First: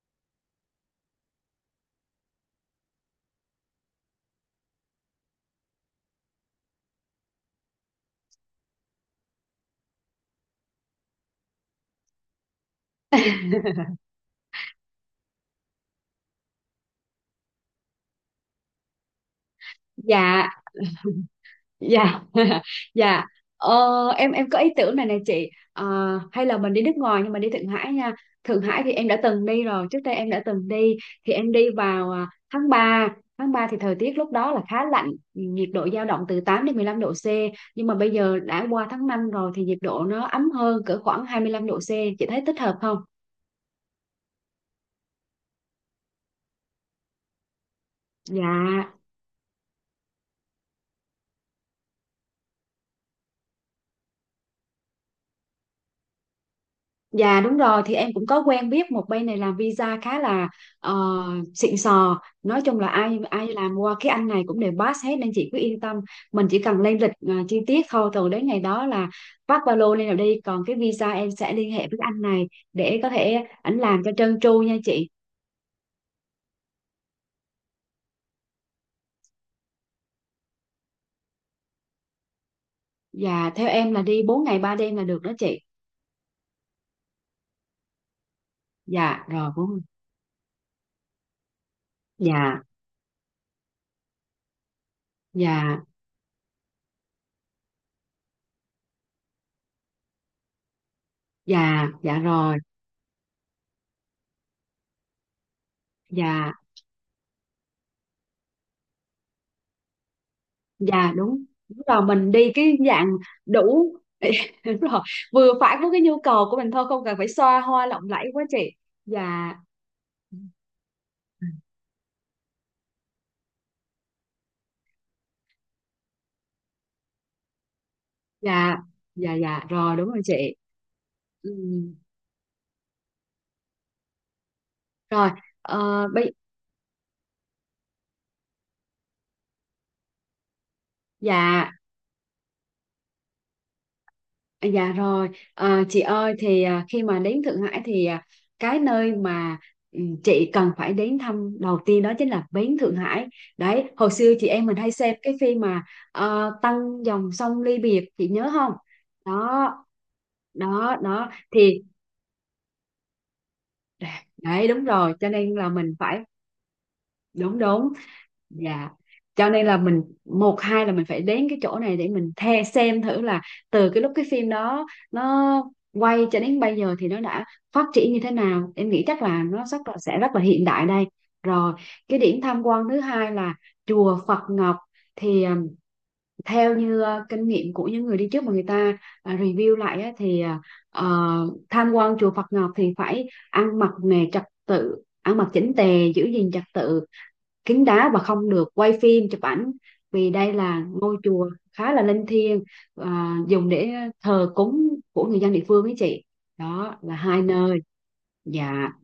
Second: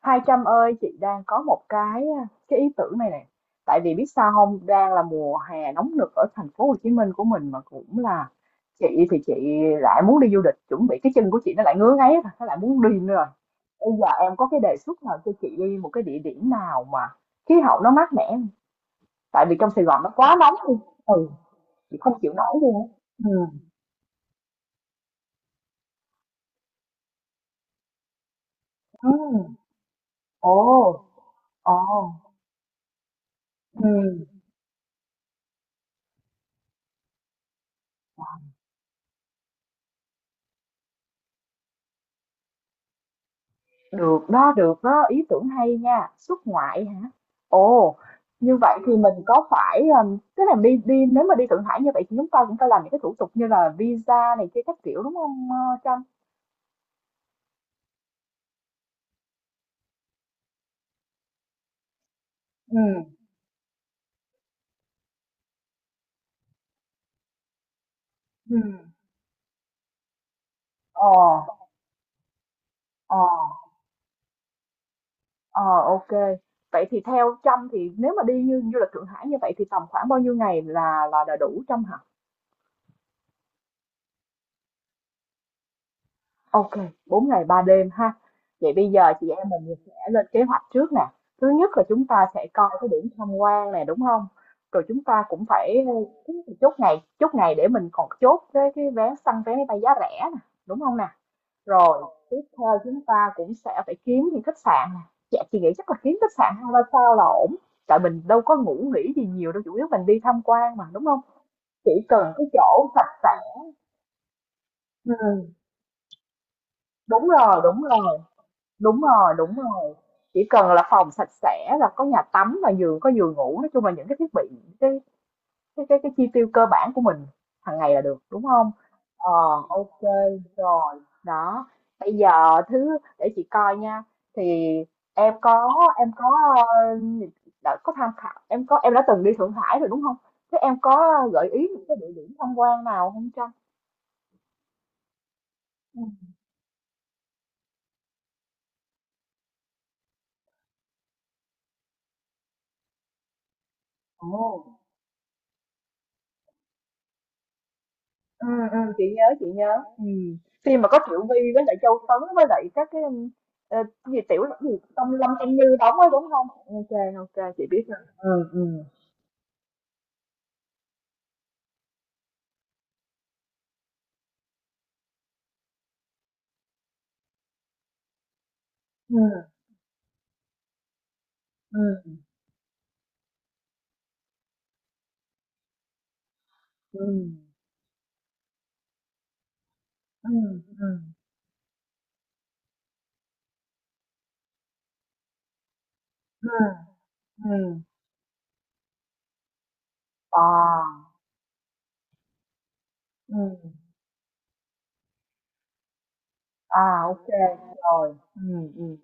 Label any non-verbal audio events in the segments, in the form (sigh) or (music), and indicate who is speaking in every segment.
Speaker 1: Hai Trâm ơi, chị đang có một cái ý tưởng này nè. Tại vì biết sao không, đang là mùa hè nóng nực ở thành phố Hồ Chí Minh của mình mà cũng là chị chị lại muốn đi du lịch, chuẩn bị cái chân của chị nó lại ngứa ngáy rồi, nó lại muốn đi nữa rồi. Bây giờ em có cái đề xuất nào cho chị đi một cái địa điểm nào mà khí hậu nó mát mẻ không? Tại vì trong Sài Gòn nó quá
Speaker 2: Dạ,
Speaker 1: nóng đi. Ừ, chị không
Speaker 2: dạ,
Speaker 1: chịu nổi
Speaker 2: (laughs)
Speaker 1: luôn á.
Speaker 2: dạ,
Speaker 1: Ừ.
Speaker 2: ờ, em có ý tưởng này nè chị. Ờ, hay là mình đi nước ngoài nhưng mà đi Thượng Hải nha. Thượng Hải thì em
Speaker 1: Ừ.
Speaker 2: đã từng đi rồi, trước đây em đã từng đi,
Speaker 1: Ồ,
Speaker 2: thì em đi
Speaker 1: ồ.
Speaker 2: vào tháng 3. Tháng 3 thì
Speaker 1: Ừ.
Speaker 2: thời tiết lúc đó là khá lạnh, nhiệt độ dao động từ 8 đến 15 độ C. Nhưng mà bây giờ đã qua tháng 5 rồi thì nhiệt độ nó ấm hơn cỡ khoảng 25 độ C. Chị thấy thích hợp không?
Speaker 1: Được đó, ý tưởng hay nha. Xuất ngoại hả? Ồ, như vậy thì
Speaker 2: Dạ.
Speaker 1: mình có phải, tức là đi đi nếu mà đi Thượng Hải như vậy thì chúng ta cũng phải làm những cái thủ tục như là visa này kia các kiểu, đúng không Trâm?
Speaker 2: Dạ đúng rồi, thì em cũng có quen biết một bên này làm visa khá là ờ, xịn sò, nói chung là
Speaker 1: Ừ,
Speaker 2: ai ai làm qua cái anh này cũng đều pass hết nên chị cứ yên tâm. Mình chỉ cần lên lịch chi tiết thôi, rồi đến
Speaker 1: ừ,
Speaker 2: ngày đó là vác ba lô lên rồi đi. Còn cái
Speaker 1: ờ,
Speaker 2: visa em sẽ liên hệ với cái anh này để có
Speaker 1: ờ,
Speaker 2: thể ảnh làm cho trơn tru nha chị.
Speaker 1: ờ, ok. Vậy thì theo Trâm thì nếu mà đi như du lịch Thượng Hải như vậy thì tầm khoảng bao nhiêu ngày là đủ Trâm hả?
Speaker 2: Dạ, theo em là đi 4 ngày 3 đêm là được đó chị.
Speaker 1: Ok, 4 ngày 3 đêm ha. Vậy bây giờ
Speaker 2: Dạ
Speaker 1: chị em
Speaker 2: rồi.
Speaker 1: mình
Speaker 2: 4.
Speaker 1: sẽ lên kế hoạch trước nè. Thứ nhất là chúng ta sẽ
Speaker 2: Dạ,
Speaker 1: coi cái điểm tham quan này đúng không? Rồi chúng ta cũng
Speaker 2: dạ,
Speaker 1: phải chốt ngày để mình còn chốt cái vé săn vé máy bay giá rẻ nè, đúng không nè?
Speaker 2: dạ,
Speaker 1: Rồi,
Speaker 2: dạ
Speaker 1: tiếp
Speaker 2: rồi.
Speaker 1: theo chúng ta cũng sẽ phải kiếm những khách sạn nè. Dạ, chị nghĩ chắc là kiếm khách
Speaker 2: Dạ,
Speaker 1: sạn hai ba sao là ổn. Tại mình đâu có ngủ nghỉ gì nhiều đâu, chủ yếu mình đi tham quan mà, đúng
Speaker 2: dạ.
Speaker 1: không?
Speaker 2: Đúng, đúng
Speaker 1: Chỉ
Speaker 2: rồi, mình
Speaker 1: cần cái
Speaker 2: đi cái
Speaker 1: chỗ
Speaker 2: dạng
Speaker 1: sạch sẽ.
Speaker 2: đủ. (laughs) Đúng rồi,
Speaker 1: Ừ,
Speaker 2: vừa phải với cái nhu cầu của mình thôi, không cần phải
Speaker 1: đúng rồi,
Speaker 2: xoa
Speaker 1: đúng
Speaker 2: hoa lộng
Speaker 1: rồi.
Speaker 2: lẫy quá chị.
Speaker 1: Đúng rồi,
Speaker 2: Dạ.
Speaker 1: đúng rồi. Chỉ cần là phòng sạch sẽ là có nhà tắm và giường có giường ngủ, nói chung là những cái thiết bị cái cái chi tiêu cơ bản của mình hàng ngày là được, đúng không?
Speaker 2: Dạ,
Speaker 1: Ờ,
Speaker 2: dạ, dạ rồi,
Speaker 1: ok
Speaker 2: đúng rồi chị.
Speaker 1: rồi.
Speaker 2: Ừ.
Speaker 1: Đó. Bây giờ thứ để chị coi nha. Thì
Speaker 2: Rồi.
Speaker 1: em có
Speaker 2: Ờ,
Speaker 1: em
Speaker 2: bây
Speaker 1: có ờ, đã có tham khảo, em có em đã từng đi Thượng Hải rồi đúng không? Thế em có gợi ý
Speaker 2: Dạ.
Speaker 1: những cái địa điểm tham quan nào không Trang?
Speaker 2: À, dạ rồi, chị
Speaker 1: Ừ.
Speaker 2: ơi thì khi mà đến Thượng Hải thì, cái nơi mà, chị cần phải đến thăm đầu tiên đó chính là bến Thượng Hải. Đấy, hồi
Speaker 1: Ồ.
Speaker 2: xưa chị em mình hay xem cái phim mà Tăng dòng sông ly biệt, chị
Speaker 1: Ừ,
Speaker 2: nhớ không?
Speaker 1: ừ, chị nhớ chị
Speaker 2: Đó,
Speaker 1: nhớ ừ. Khi mà
Speaker 2: đó,
Speaker 1: có Triệu
Speaker 2: đó
Speaker 1: Vy với lại
Speaker 2: thì,
Speaker 1: Châu Tấn với lại các cái ờ, cái gì tiểu cái
Speaker 2: đấy
Speaker 1: gì
Speaker 2: đúng
Speaker 1: Tâm
Speaker 2: rồi, cho
Speaker 1: Lâm Tâm
Speaker 2: nên là
Speaker 1: Như
Speaker 2: mình
Speaker 1: đóng ấy
Speaker 2: phải.
Speaker 1: đúng không? Ok, ok
Speaker 2: Đúng,
Speaker 1: chị biết
Speaker 2: đúng.
Speaker 1: rồi. Ừ. ừ
Speaker 2: Dạ. Cho nên là mình một hai là mình phải đến cái chỗ này để mình xem thử là từ cái lúc cái phim đó nó quay cho đến bây giờ thì nó đã phát triển như thế nào. Em nghĩ chắc là nó rất là sẽ rất là hiện đại đây. Rồi,
Speaker 1: ừ
Speaker 2: cái điểm tham quan thứ hai là chùa Phật Ngọc, thì theo
Speaker 1: ừ
Speaker 2: như kinh nghiệm của những người đi trước mà người ta review lại á,
Speaker 1: ừ
Speaker 2: thì
Speaker 1: ừ
Speaker 2: tham quan chùa Phật Ngọc thì phải ăn mặc nè trật tự, ăn mặc chỉnh tề, giữ
Speaker 1: ừ
Speaker 2: gìn trật tự,
Speaker 1: ừ ừ
Speaker 2: kín đáo và không được quay phim chụp ảnh, vì đây là
Speaker 1: à,
Speaker 2: ngôi chùa khá là linh thiêng
Speaker 1: ừ,
Speaker 2: dùng để thờ cúng của người dân địa phương ấy chị. Đó
Speaker 1: à,
Speaker 2: là
Speaker 1: ok
Speaker 2: hai nơi.
Speaker 1: rồi. Ừ
Speaker 2: Dạ
Speaker 1: ừ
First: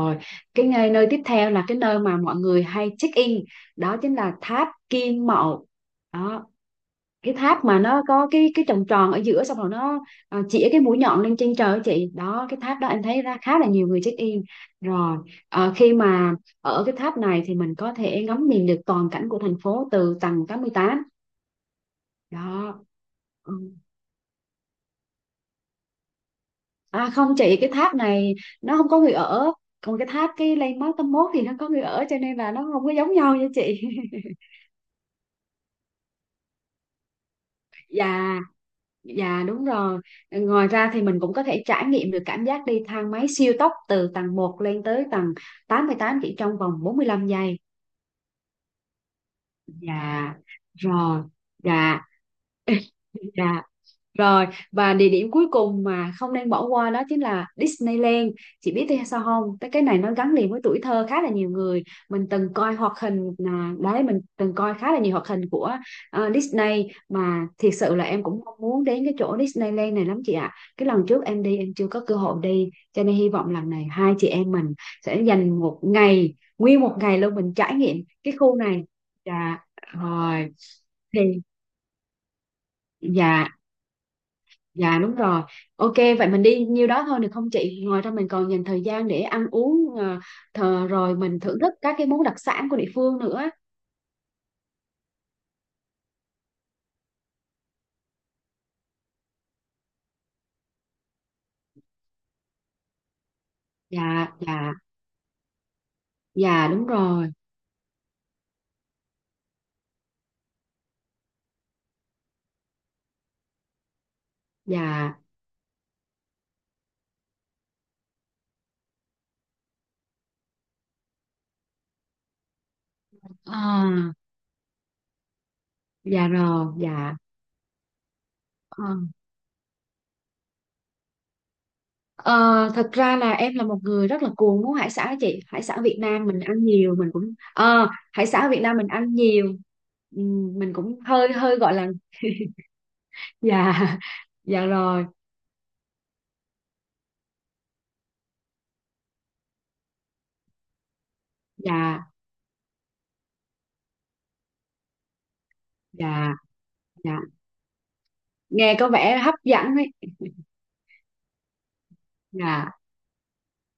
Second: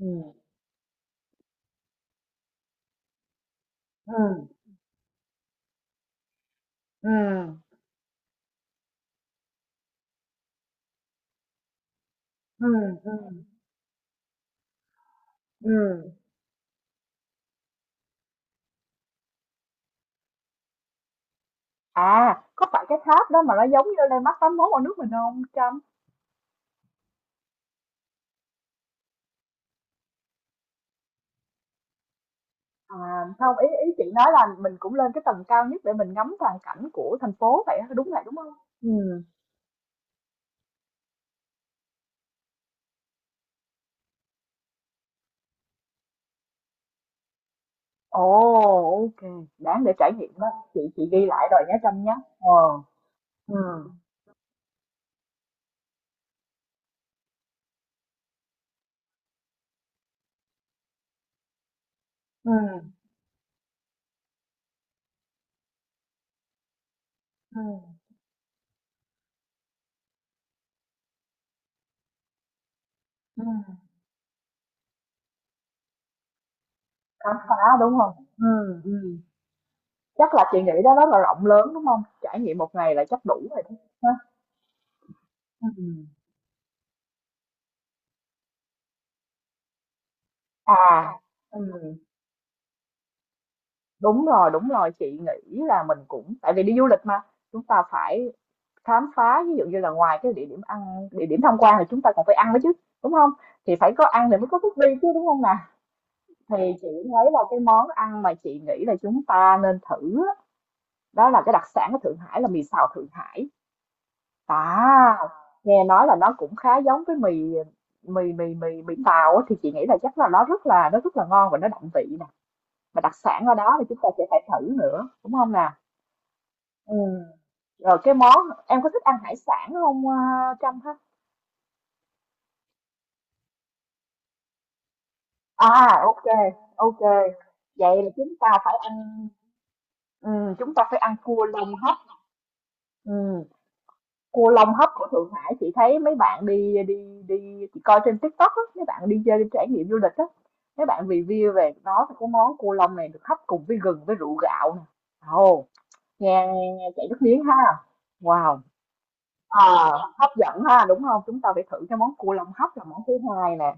Speaker 1: ừ
Speaker 2: nơi tiếp theo là cái nơi mà mọi người hay check in đó
Speaker 1: ừ
Speaker 2: chính là tháp Kim Mậu. Đó,
Speaker 1: ừ
Speaker 2: cái tháp mà nó có cái tròn tròn ở giữa, xong rồi nó chĩa cái mũi nhọn lên trên trời á chị. Đó cái
Speaker 1: ừ
Speaker 2: tháp đó em
Speaker 1: ừ
Speaker 2: thấy ra khá là nhiều người check in. Rồi,
Speaker 1: ừ.
Speaker 2: khi mà ở cái tháp này thì mình có thể ngắm nhìn được toàn cảnh của thành phố từ tầng 88.
Speaker 1: À, có
Speaker 2: Đó.
Speaker 1: phải cái tháp đó
Speaker 2: Ừ.
Speaker 1: mà nó giống như Landmark 81 ở nước mình không Trâm?
Speaker 2: À không chị, cái tháp này nó không có người ở, còn cái tháp, cái landmark 81 thì nó có người ở, cho nên là nó không có
Speaker 1: À,
Speaker 2: giống nhau nha
Speaker 1: không, ý
Speaker 2: chị.
Speaker 1: ý chị nói
Speaker 2: (laughs)
Speaker 1: là mình cũng lên cái tầng cao nhất để mình ngắm toàn cảnh của thành phố vậy á, đúng vậy đúng
Speaker 2: Dạ.
Speaker 1: không? Ừ.
Speaker 2: Dạ đúng rồi. Ngoài ra thì mình cũng có thể trải nghiệm được cảm giác đi thang máy siêu tốc từ tầng một lên tới tầng 88 chỉ trong vòng 45 giây.
Speaker 1: Ồ, ok, đáng để trải nghiệm
Speaker 2: Dạ.
Speaker 1: đó. Chị
Speaker 2: Rồi.
Speaker 1: ghi lại rồi nhé
Speaker 2: Dạ.
Speaker 1: Trâm nhé. Ờ.
Speaker 2: (laughs) Dạ.
Speaker 1: Ừ.
Speaker 2: Rồi, và địa điểm cuối cùng mà không nên bỏ qua đó chính là Disneyland. Chị biết tại sao không? Tại cái này nó gắn liền với tuổi thơ khá là nhiều người. Mình
Speaker 1: Ừ.
Speaker 2: từng coi hoạt hình, đấy mình từng coi khá là nhiều hoạt hình của Disney, mà
Speaker 1: Ừ.
Speaker 2: thiệt sự là em cũng mong muốn đến cái chỗ Disneyland này lắm chị ạ. Cái lần trước em đi em chưa có cơ hội đi, cho nên hy
Speaker 1: Ừ.
Speaker 2: vọng lần này hai chị em mình sẽ dành một ngày, nguyên một ngày luôn
Speaker 1: Khám
Speaker 2: mình
Speaker 1: phá
Speaker 2: trải
Speaker 1: đúng
Speaker 2: nghiệm
Speaker 1: không?
Speaker 2: cái khu
Speaker 1: Ừ.
Speaker 2: này.
Speaker 1: Ừ.
Speaker 2: Dạ,
Speaker 1: Chắc là
Speaker 2: rồi.
Speaker 1: chị nghĩ đó rất là
Speaker 2: Thì
Speaker 1: rộng lớn đúng không? Trải nghiệm một ngày là chắc đủ
Speaker 2: dạ.
Speaker 1: rồi đó. Ha?
Speaker 2: Dạ đúng rồi.
Speaker 1: Ừ.
Speaker 2: Ok, vậy mình đi nhiêu đó thôi được không chị? Ngoài ra mình còn dành thời gian để ăn uống,
Speaker 1: À,
Speaker 2: rồi mình thưởng
Speaker 1: ừ.
Speaker 2: thức các cái món đặc sản của địa phương nữa.
Speaker 1: Đúng rồi, chị nghĩ là mình cũng tại vì đi du lịch mà, chúng ta phải khám phá ví dụ như là ngoài cái địa điểm ăn địa điểm tham quan thì chúng ta còn phải ăn nữa chứ đúng không, thì phải có
Speaker 2: Dạ,
Speaker 1: ăn thì mới có
Speaker 2: dạ,
Speaker 1: bước đi chứ đúng không nè.
Speaker 2: dạ
Speaker 1: Thì
Speaker 2: đúng
Speaker 1: chị thấy
Speaker 2: rồi.
Speaker 1: là cái món ăn mà chị nghĩ là chúng ta nên thử á, đó là cái đặc sản của Thượng Hải là mì xào Thượng Hải,
Speaker 2: Dạ.
Speaker 1: à nghe nói là nó cũng khá giống với mì mì mì mì mì tàu á, thì chị nghĩ là chắc là nó rất là ngon và nó đậm vị nè, mà đặc sản ở đó thì
Speaker 2: À,
Speaker 1: chúng ta sẽ phải thử nữa đúng không nè.
Speaker 2: dạ rồi,
Speaker 1: Ừ.
Speaker 2: dạ.
Speaker 1: Rồi cái món, em
Speaker 2: Ờ,
Speaker 1: có thích ăn hải sản không Trâm?
Speaker 2: Ờ, Thật ra là em là một người rất là cuồng món hải sản á chị. Hải sản Việt
Speaker 1: À, ok,
Speaker 2: Nam mình ăn nhiều,
Speaker 1: ok.
Speaker 2: mình cũng.
Speaker 1: Vậy là
Speaker 2: Hải
Speaker 1: chúng ta
Speaker 2: sản Việt
Speaker 1: phải
Speaker 2: Nam mình ăn
Speaker 1: ăn,
Speaker 2: nhiều. Ừ,
Speaker 1: ừ, chúng
Speaker 2: mình
Speaker 1: ta phải
Speaker 2: cũng
Speaker 1: ăn
Speaker 2: hơi
Speaker 1: cua
Speaker 2: hơi gọi
Speaker 1: lông
Speaker 2: là.
Speaker 1: hấp. Ừ,
Speaker 2: Dạ. (laughs)
Speaker 1: cua
Speaker 2: Dạ
Speaker 1: lông hấp
Speaker 2: rồi.
Speaker 1: của Thượng Hải chị thấy mấy bạn đi đi đi chị coi trên TikTok á, mấy bạn đi chơi đi trải nghiệm du lịch á, mấy bạn review về nó
Speaker 2: Dạ,
Speaker 1: thì cái món cua lông này được hấp cùng với gừng với rượu gạo nè. Ồ,
Speaker 2: dạ,
Speaker 1: nghe, nghe chảy
Speaker 2: dạ,
Speaker 1: nước miếng ha. Wow.
Speaker 2: nghe có vẻ hấp dẫn
Speaker 1: Ờ,
Speaker 2: ấy.
Speaker 1: hấp dẫn ha, đúng không? Chúng ta phải thử cái món cua lông hấp
Speaker 2: Dạ,
Speaker 1: là món thứ hai nè.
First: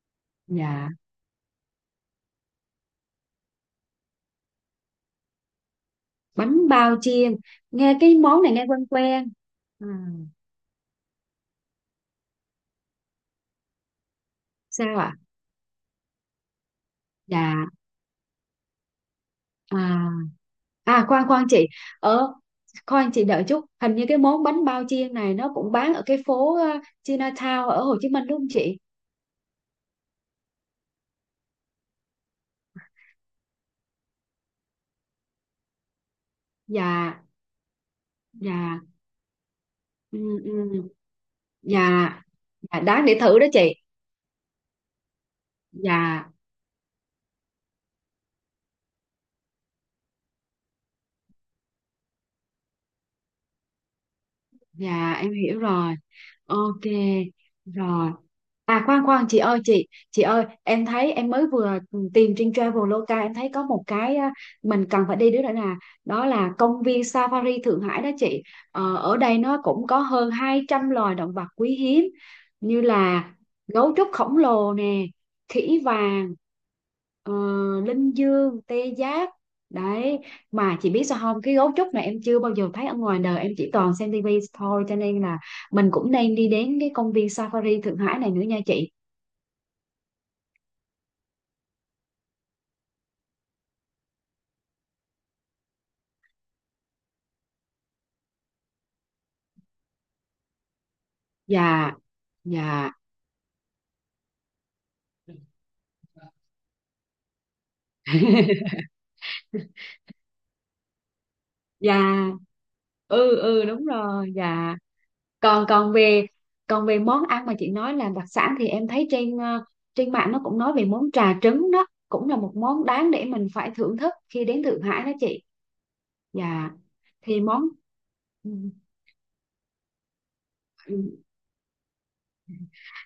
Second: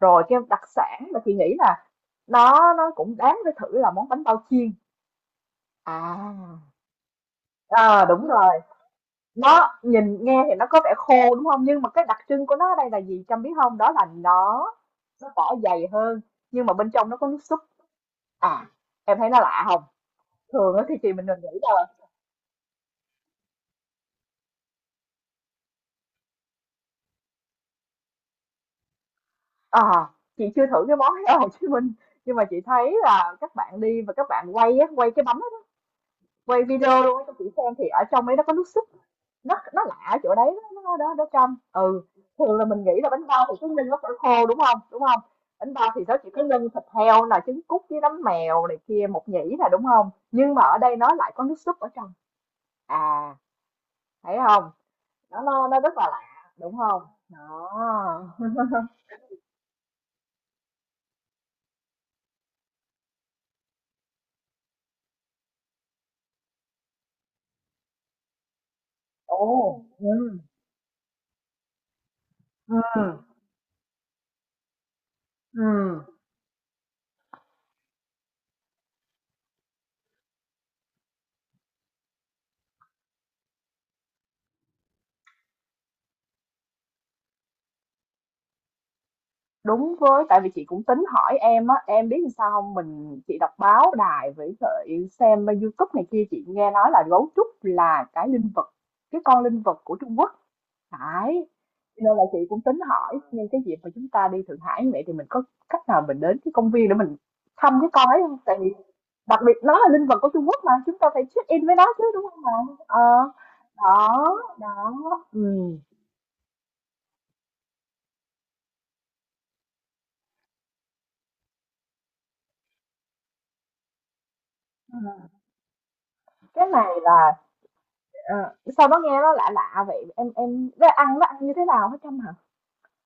Speaker 1: Rồi cái đặc
Speaker 2: dạ.
Speaker 1: sản mà chị nghĩ là nó cũng đáng phải thử là món bánh bao chiên.
Speaker 2: Bánh
Speaker 1: À.
Speaker 2: bao chiên, nghe
Speaker 1: À
Speaker 2: cái
Speaker 1: đúng
Speaker 2: món này
Speaker 1: rồi,
Speaker 2: nghe quen quen.
Speaker 1: nó
Speaker 2: à,
Speaker 1: nhìn nghe thì nó có vẻ khô, đúng không? Nhưng mà cái đặc trưng của nó ở đây là gì Trâm biết không? Đó là nó
Speaker 2: Sao ạ?
Speaker 1: nó vỏ dày hơn, nhưng mà bên trong nó có nước súp.
Speaker 2: Dạ.
Speaker 1: À. Em thấy nó lạ không?
Speaker 2: À,
Speaker 1: Thường á thì
Speaker 2: à,
Speaker 1: chị
Speaker 2: khoan
Speaker 1: mình
Speaker 2: khoan
Speaker 1: nghĩ
Speaker 2: chị,
Speaker 1: là,
Speaker 2: ở khoan chị đợi chút, hình như cái món bánh bao chiên này nó cũng bán ở cái phố Chinatown ở Hồ Chí Minh đúng không chị?
Speaker 1: à chị chưa thử cái món đó ở Hồ Chí Minh, nhưng mà chị thấy là các bạn đi và các bạn quay á, quay cái bánh quay video
Speaker 2: Dạ,
Speaker 1: luôn cho chị xem thì ở trong ấy nó có nước
Speaker 2: dạ.
Speaker 1: súp, nó lạ
Speaker 2: Ừ,
Speaker 1: chỗ đấy,
Speaker 2: ừ.
Speaker 1: nó trong. Ừ,
Speaker 2: Dạ,
Speaker 1: thường là
Speaker 2: dạ,
Speaker 1: mình nghĩ
Speaker 2: đáng
Speaker 1: là
Speaker 2: để
Speaker 1: bánh
Speaker 2: thử
Speaker 1: bao
Speaker 2: đó
Speaker 1: thì cứ
Speaker 2: chị.
Speaker 1: ninh nó phải khô đúng không, đúng không? Bánh bao thì nó chỉ
Speaker 2: Dạ,
Speaker 1: có nhân thịt heo là trứng cút với nấm mèo này kia một nhĩ là đúng không, nhưng mà ở đây nó lại có nước súp ở trong. À, thấy không,
Speaker 2: dạ, em
Speaker 1: nó
Speaker 2: hiểu
Speaker 1: nó nó
Speaker 2: rồi.
Speaker 1: rất là lạ đúng
Speaker 2: Ok
Speaker 1: không?
Speaker 2: rồi.
Speaker 1: Đó.
Speaker 2: À, khoan
Speaker 1: (laughs)
Speaker 2: khoan chị ơi, chị ơi em thấy em mới vừa tìm trên Traveloka, em thấy có một cái, mình cần phải đi đứa nữa, đó là công viên Safari Thượng Hải đó chị. Ở đây nó
Speaker 1: Ồ.
Speaker 2: cũng có
Speaker 1: Ừ.
Speaker 2: hơn 200 loài động vật quý hiếm,
Speaker 1: ừ
Speaker 2: như là gấu trúc khổng lồ nè,
Speaker 1: ừ
Speaker 2: khỉ vàng, ờ, linh dương, tê giác đấy. Mà chị biết sao không, cái gấu trúc này em chưa bao giờ thấy ở ngoài đời, em chỉ toàn xem tivi thôi, cho nên là mình cũng đang đi đến cái công viên Safari Thượng Hải này nữa nha chị.
Speaker 1: Đúng với tại vì chị cũng tính hỏi em á, em biết làm sao hông? Chị đọc báo đài với lại xem bên YouTube này kia, chị nghe nói là gấu trúc là cái linh vật, cái con linh vật của Trung Quốc, phải.
Speaker 2: Dạ,
Speaker 1: Cho nên là chị cũng tính
Speaker 2: dạ.
Speaker 1: hỏi nhưng cái dịp mà chúng ta đi Thượng Hải như vậy thì mình có cách nào mình đến cái công viên để mình thăm cái con ấy không? Tại vì
Speaker 2: (laughs)
Speaker 1: đặc biệt nó là linh vật của Trung Quốc mà, chúng ta phải check-in với nó chứ, đúng
Speaker 2: Dạ.
Speaker 1: không bạn? Ờ,
Speaker 2: Ừ, ừ đúng rồi.
Speaker 1: đó,
Speaker 2: Dạ,
Speaker 1: đó,
Speaker 2: còn
Speaker 1: ừm,
Speaker 2: còn về món ăn mà chị nói là đặc sản, thì em thấy trên trên mạng nó cũng nói về món trà trứng, đó cũng là một món đáng để mình phải thưởng thức khi đến Thượng Hải đó
Speaker 1: ừm,
Speaker 2: chị.
Speaker 1: cái
Speaker 2: Dạ.
Speaker 1: này là.
Speaker 2: Thì món. Ừ,
Speaker 1: Ờ, sao nó nghe nó lạ lạ vậy? Nó
Speaker 2: ừ.
Speaker 1: ăn như thế nào hả Trâm hả?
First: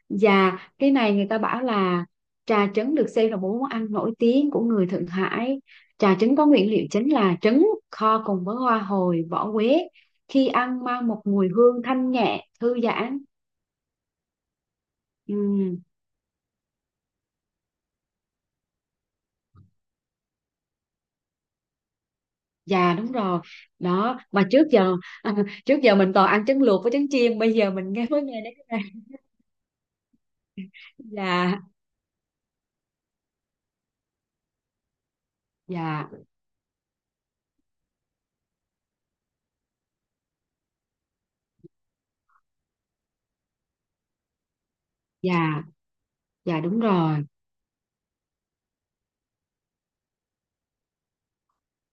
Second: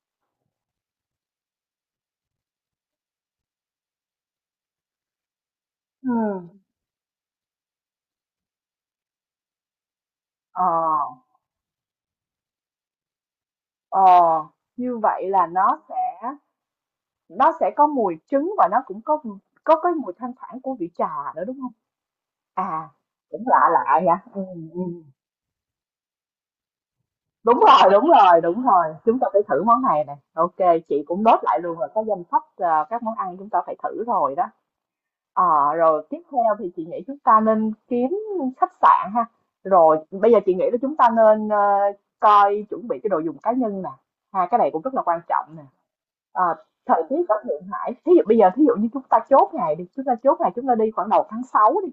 Speaker 2: Dạ, cái này người ta bảo là trà trứng được xem là một món ăn nổi tiếng của người Thượng Hải.
Speaker 1: Ừ.
Speaker 2: Trà trứng có nguyên liệu chính là trứng kho cùng với hoa hồi, vỏ quế. Khi
Speaker 1: Ờ,
Speaker 2: ăn mang một mùi hương thanh nhẹ, thư giãn.
Speaker 1: ờ, như vậy
Speaker 2: Ừ,
Speaker 1: là nó sẽ có mùi trứng và nó cũng có cái mùi thoang thoảng của vị trà nữa đúng không? À,
Speaker 2: dạ đúng rồi.
Speaker 1: cũng lạ lạ
Speaker 2: Đó,
Speaker 1: nha.
Speaker 2: mà
Speaker 1: Ừ.
Speaker 2: trước
Speaker 1: ừ.
Speaker 2: giờ (laughs) trước giờ mình toàn ăn trứng luộc với trứng chiên, bây
Speaker 1: Đúng
Speaker 2: giờ
Speaker 1: rồi,
Speaker 2: mình nghe
Speaker 1: đúng
Speaker 2: mới nghe
Speaker 1: rồi,
Speaker 2: đến
Speaker 1: đúng
Speaker 2: cái
Speaker 1: rồi.
Speaker 2: này.
Speaker 1: Chúng ta phải thử món này nè. Ok, chị cũng nốt lại
Speaker 2: Dạ,
Speaker 1: luôn rồi cái danh sách các món ăn chúng ta phải thử rồi đó. Ờ,
Speaker 2: dạ,
Speaker 1: rồi tiếp theo thì chị nghĩ chúng ta nên kiếm khách sạn ha. Rồi bây giờ chị nghĩ là chúng ta nên, coi chuẩn bị cái đồ dùng cá nhân nè. Ha, cái này cũng rất là quan trọng
Speaker 2: dạ,
Speaker 1: nè. Ờ,
Speaker 2: dạ đúng
Speaker 1: thời tiết
Speaker 2: rồi.
Speaker 1: ở Thượng Hải, thí dụ như chúng ta chốt ngày đi, chúng ta chốt ngày chúng ta đi khoảng đầu tháng 6 đi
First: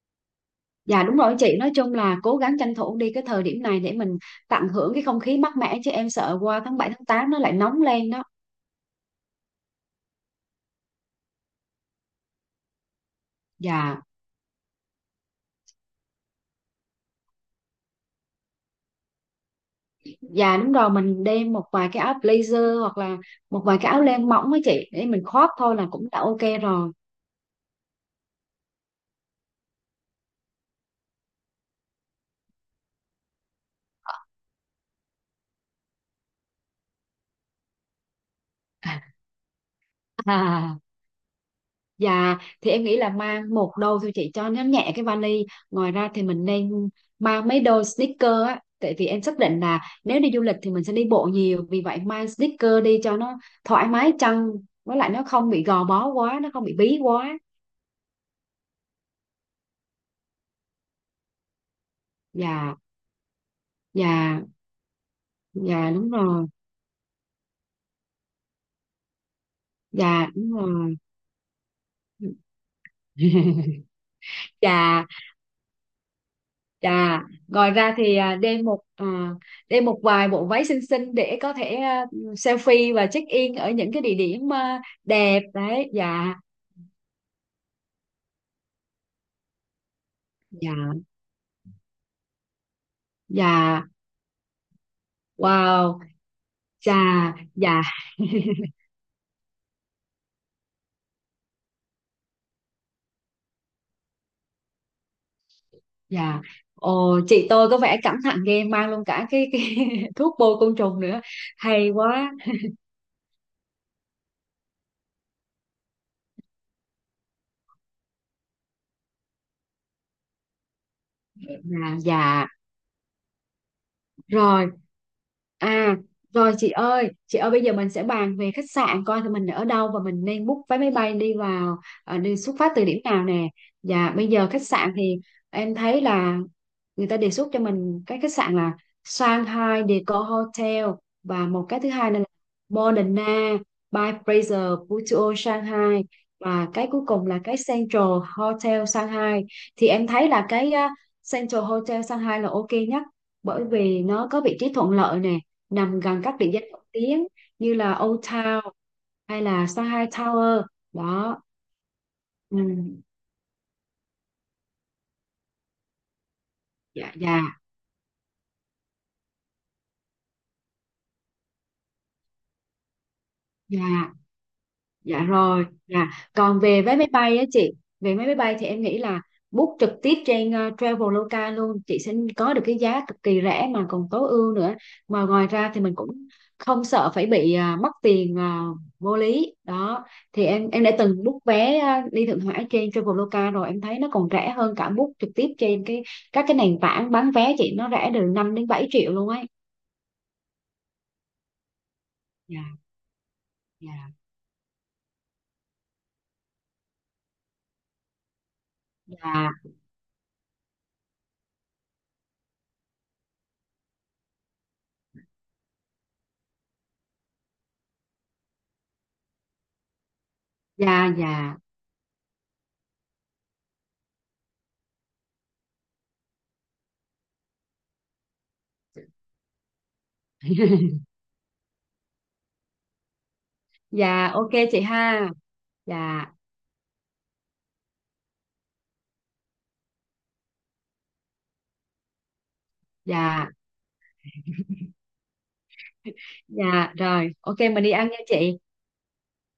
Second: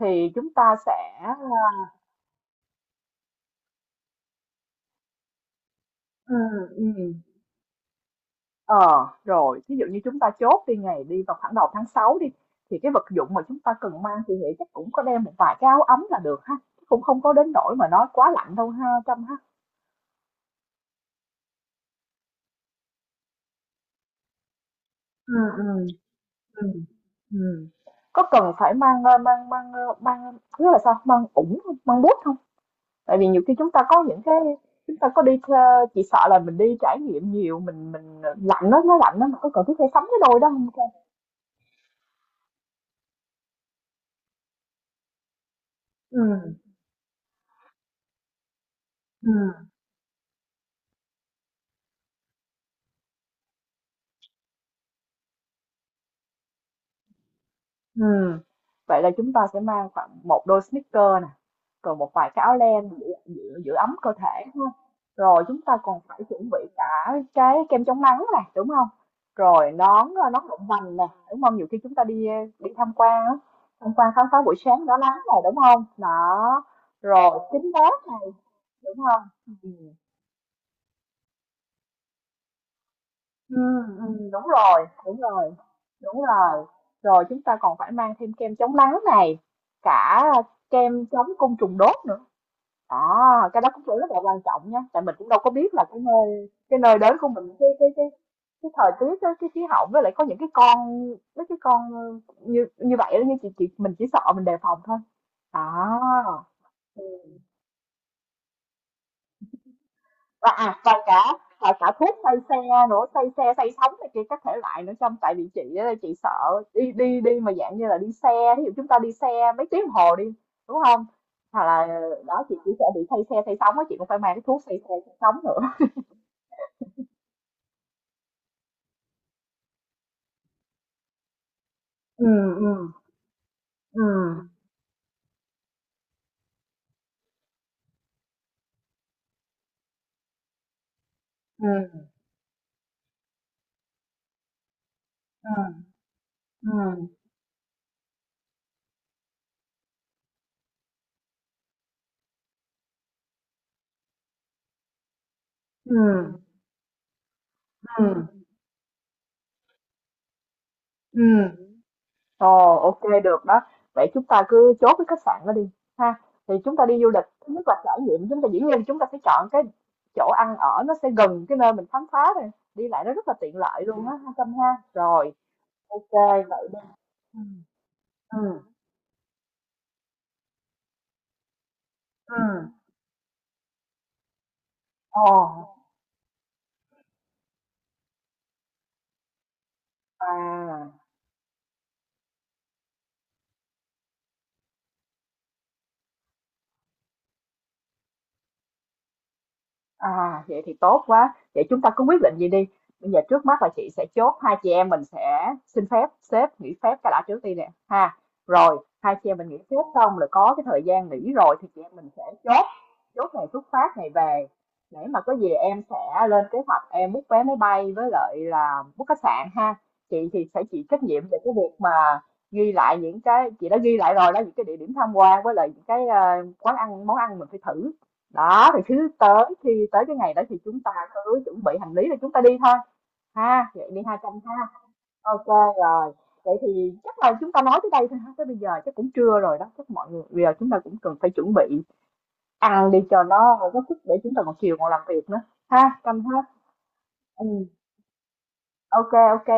Speaker 1: thì chúng ta
Speaker 2: Dạ
Speaker 1: sẽ.
Speaker 2: đúng rồi chị, nói chung là cố gắng tranh thủ đi cái thời điểm này để mình tận hưởng cái không khí mát mẻ chứ em
Speaker 1: Ừ.
Speaker 2: sợ qua tháng
Speaker 1: ừ.
Speaker 2: bảy tháng tám nó lại nóng lên đó.
Speaker 1: Ờ, rồi, ví dụ như chúng ta chốt đi ngày đi vào khoảng đầu tháng 6 đi thì cái vật dụng mà chúng ta
Speaker 2: Dạ.
Speaker 1: cần mang thì nghĩ chắc cũng có đem một vài cái áo ấm là được ha. Cũng không có đến nỗi mà nó quá lạnh đâu ha Trâm ha.
Speaker 2: Dạ đúng rồi, mình đem một vài cái áo blazer hoặc là một vài cái áo len mỏng với chị để mình
Speaker 1: Ừ
Speaker 2: khoác thôi
Speaker 1: ừ
Speaker 2: là cũng đã ok
Speaker 1: ừ
Speaker 2: rồi.
Speaker 1: Ừ. Có cần phải mang mang nghĩa là sao? Mang ủng không? Mang bút không? Tại vì nhiều khi chúng ta có những cái, chúng ta có đi, chỉ sợ là mình đi trải nghiệm nhiều mình lạnh, nó lạnh đó,
Speaker 2: (laughs)
Speaker 1: mà có cần thiết phải sắm cái đôi đó không?
Speaker 2: À. Dạ, thì em nghĩ là mang một đôi thôi chị cho nó nhẹ cái vali. Ngoài ra
Speaker 1: Ừ
Speaker 2: thì mình nên mang mấy đôi sneaker á. Tại vì em
Speaker 1: ừ.
Speaker 2: xác định là nếu đi du lịch thì mình sẽ đi bộ nhiều. Vì vậy mang sneaker đi cho nó thoải mái chân. Với lại nó không bị gò bó quá, nó không bị bí quá.
Speaker 1: Ừm, vậy là chúng ta sẽ mang khoảng một đôi sneaker nè, rồi một vài cái áo
Speaker 2: Dạ,
Speaker 1: len giữ ấm cơ
Speaker 2: dạ,
Speaker 1: thể đúng không? Rồi chúng ta
Speaker 2: dạ
Speaker 1: còn
Speaker 2: đúng
Speaker 1: phải
Speaker 2: rồi.
Speaker 1: chuẩn bị cả cái kem chống nắng này đúng không? Rồi nón,
Speaker 2: Dạ,
Speaker 1: nón
Speaker 2: đúng
Speaker 1: rộng
Speaker 2: rồi.
Speaker 1: vành nè đúng không? Nhiều khi chúng ta đi đi tham quan á,
Speaker 2: (laughs)
Speaker 1: tham quan khám phá buổi sáng đó
Speaker 2: Dạ.
Speaker 1: nắng này đúng không? Đó.
Speaker 2: Dạ,
Speaker 1: Rồi kính
Speaker 2: ngoài ra
Speaker 1: mát
Speaker 2: thì
Speaker 1: này đúng không? Ừ.
Speaker 2: đem một vài bộ váy xinh xinh để có thể selfie và check in ở những cái địa
Speaker 1: Đúng
Speaker 2: điểm
Speaker 1: rồi, đúng
Speaker 2: đẹp
Speaker 1: rồi,
Speaker 2: đấy.
Speaker 1: đúng
Speaker 2: Dạ,
Speaker 1: rồi. Rồi chúng ta còn phải mang thêm kem chống nắng này, cả
Speaker 2: dạ,
Speaker 1: kem chống côn trùng đốt nữa. À, cái đó
Speaker 2: dạ,
Speaker 1: cũng rất là quan trọng nha, tại mình cũng đâu có biết là
Speaker 2: wow,
Speaker 1: cái
Speaker 2: dạ,
Speaker 1: nơi đến của mình
Speaker 2: dạ,
Speaker 1: cái thời tiết á, cái khí hậu với lại có những cái con, mấy cái con như như vậy đó, như chị mình chỉ sợ mình đề phòng thôi. À,
Speaker 2: dạ. Ồ, chị tôi có vẻ cẩn thận ghê, mang luôn cả cái (laughs) thuốc
Speaker 1: và
Speaker 2: bôi
Speaker 1: à,
Speaker 2: côn
Speaker 1: và
Speaker 2: trùng nữa.
Speaker 1: cả và
Speaker 2: Hay
Speaker 1: cả thuốc
Speaker 2: quá.
Speaker 1: xây xe nữa, xây xe xây sóng này kia các thể loại nữa trong tại vì chị á, chị sợ đi đi đi mà dạng như là đi xe, ví dụ chúng ta đi xe mấy tiếng đồng hồ đi đúng không, hoặc là
Speaker 2: Dạ,
Speaker 1: đó
Speaker 2: dạ.
Speaker 1: chị chỉ sẽ bị xây xe xây sóng á, chị cũng phải mang cái thuốc
Speaker 2: Rồi.
Speaker 1: xây xe xây sóng nữa.
Speaker 2: à Rồi chị ơi, chị ơi bây giờ mình sẽ bàn về khách sạn coi thì mình ở đâu và mình nên book vé máy bay đi vào,
Speaker 1: Ừ.
Speaker 2: đi xuất phát từ
Speaker 1: ừ
Speaker 2: điểm nào nè.
Speaker 1: ừ
Speaker 2: Và bây giờ khách sạn thì em thấy là người ta đề xuất cho mình cái khách sạn là Shanghai Decor Hotel, và một cái thứ
Speaker 1: ừ
Speaker 2: hai nữa là Moderna by Fraser Putuo Shanghai, và cái cuối
Speaker 1: ừ
Speaker 2: cùng là cái Central Hotel Shanghai. Thì em thấy là cái, Central Hotel Shanghai là ok nhất, bởi vì nó có vị trí thuận lợi nè,
Speaker 1: ừ
Speaker 2: nằm gần các địa danh nổi tiếng như là Old
Speaker 1: ừ
Speaker 2: Town hay là Shanghai Tower
Speaker 1: ừ
Speaker 2: đó. Ừ.
Speaker 1: Ồ, ok được đó. Vậy chúng ta cứ chốt cái khách sạn đó đi ha. Thì chúng ta đi du
Speaker 2: Dạ,
Speaker 1: lịch,
Speaker 2: dạ,
Speaker 1: thứ nhất là trải nghiệm, chúng ta dĩ nhiên chúng ta phải chọn cái chỗ ăn ở nó sẽ gần cái nơi mình khám phá này, đi lại nó rất là tiện lợi luôn á
Speaker 2: dạ.
Speaker 1: ha Tâm ha.
Speaker 2: Dạ
Speaker 1: Rồi,
Speaker 2: rồi, dạ.
Speaker 1: ok
Speaker 2: Còn
Speaker 1: vậy đi.
Speaker 2: về vé máy bay
Speaker 1: Ừ.
Speaker 2: á chị, về vé máy bay
Speaker 1: Ừ.
Speaker 2: thì em nghĩ là book trực tiếp trên Traveloka luôn, chị sẽ
Speaker 1: Ừ.
Speaker 2: có được cái giá cực kỳ rẻ mà còn tối ưu nữa. Mà
Speaker 1: Ồ,
Speaker 2: ngoài ra thì mình cũng không sợ phải bị mất tiền vô lý. Đó, thì em đã
Speaker 1: à.
Speaker 2: từng book vé đi Thượng Hải trên Traveloka rồi, em thấy nó còn rẻ hơn cả book trực tiếp trên các cái nền tảng bán vé chị, nó rẻ từ 5 đến 7 triệu luôn ấy.
Speaker 1: À, vậy thì tốt quá. Vậy chúng ta cứ quyết định gì đi.
Speaker 2: Dạ,
Speaker 1: Bây giờ trước mắt là chị sẽ
Speaker 2: dạ,
Speaker 1: chốt hai chị em mình sẽ xin phép sếp nghỉ phép cái đã trước đi nè ha. Rồi hai chị em mình
Speaker 2: dạ,
Speaker 1: nghỉ phép xong rồi có cái thời gian nghỉ rồi thì chị em mình sẽ chốt chốt ngày xuất phát ngày về để mà có gì em sẽ lên kế hoạch em book vé máy bay với lại là book khách sạn ha. Chị thì sẽ chịu trách
Speaker 2: dạ,
Speaker 1: nhiệm về cái
Speaker 2: dạ.
Speaker 1: việc mà ghi lại những cái chị đã ghi lại rồi đó những cái địa điểm tham quan với lại những cái, quán ăn món ăn mình phải thử đó, thì thứ tới khi tới cái ngày đó thì chúng ta
Speaker 2: (laughs)
Speaker 1: cứ chuẩn bị hành lý rồi chúng ta đi thôi ha, vậy đi hai
Speaker 2: Dạ,
Speaker 1: trăm
Speaker 2: ok
Speaker 1: ha.
Speaker 2: chị ha.
Speaker 1: Ok rồi,
Speaker 2: Dạ.
Speaker 1: vậy thì chắc là chúng ta nói tới đây thôi ha, tới bây giờ chắc cũng trưa rồi đó, chắc mọi người bây giờ chúng ta cũng cần phải chuẩn bị ăn đi cho
Speaker 2: Dạ,
Speaker 1: nó có sức để chúng ta còn chiều còn làm việc nữa ha Trâm hết.
Speaker 2: dạ rồi,
Speaker 1: Ừ,
Speaker 2: ok mình đi ăn nha chị
Speaker 1: ok ok.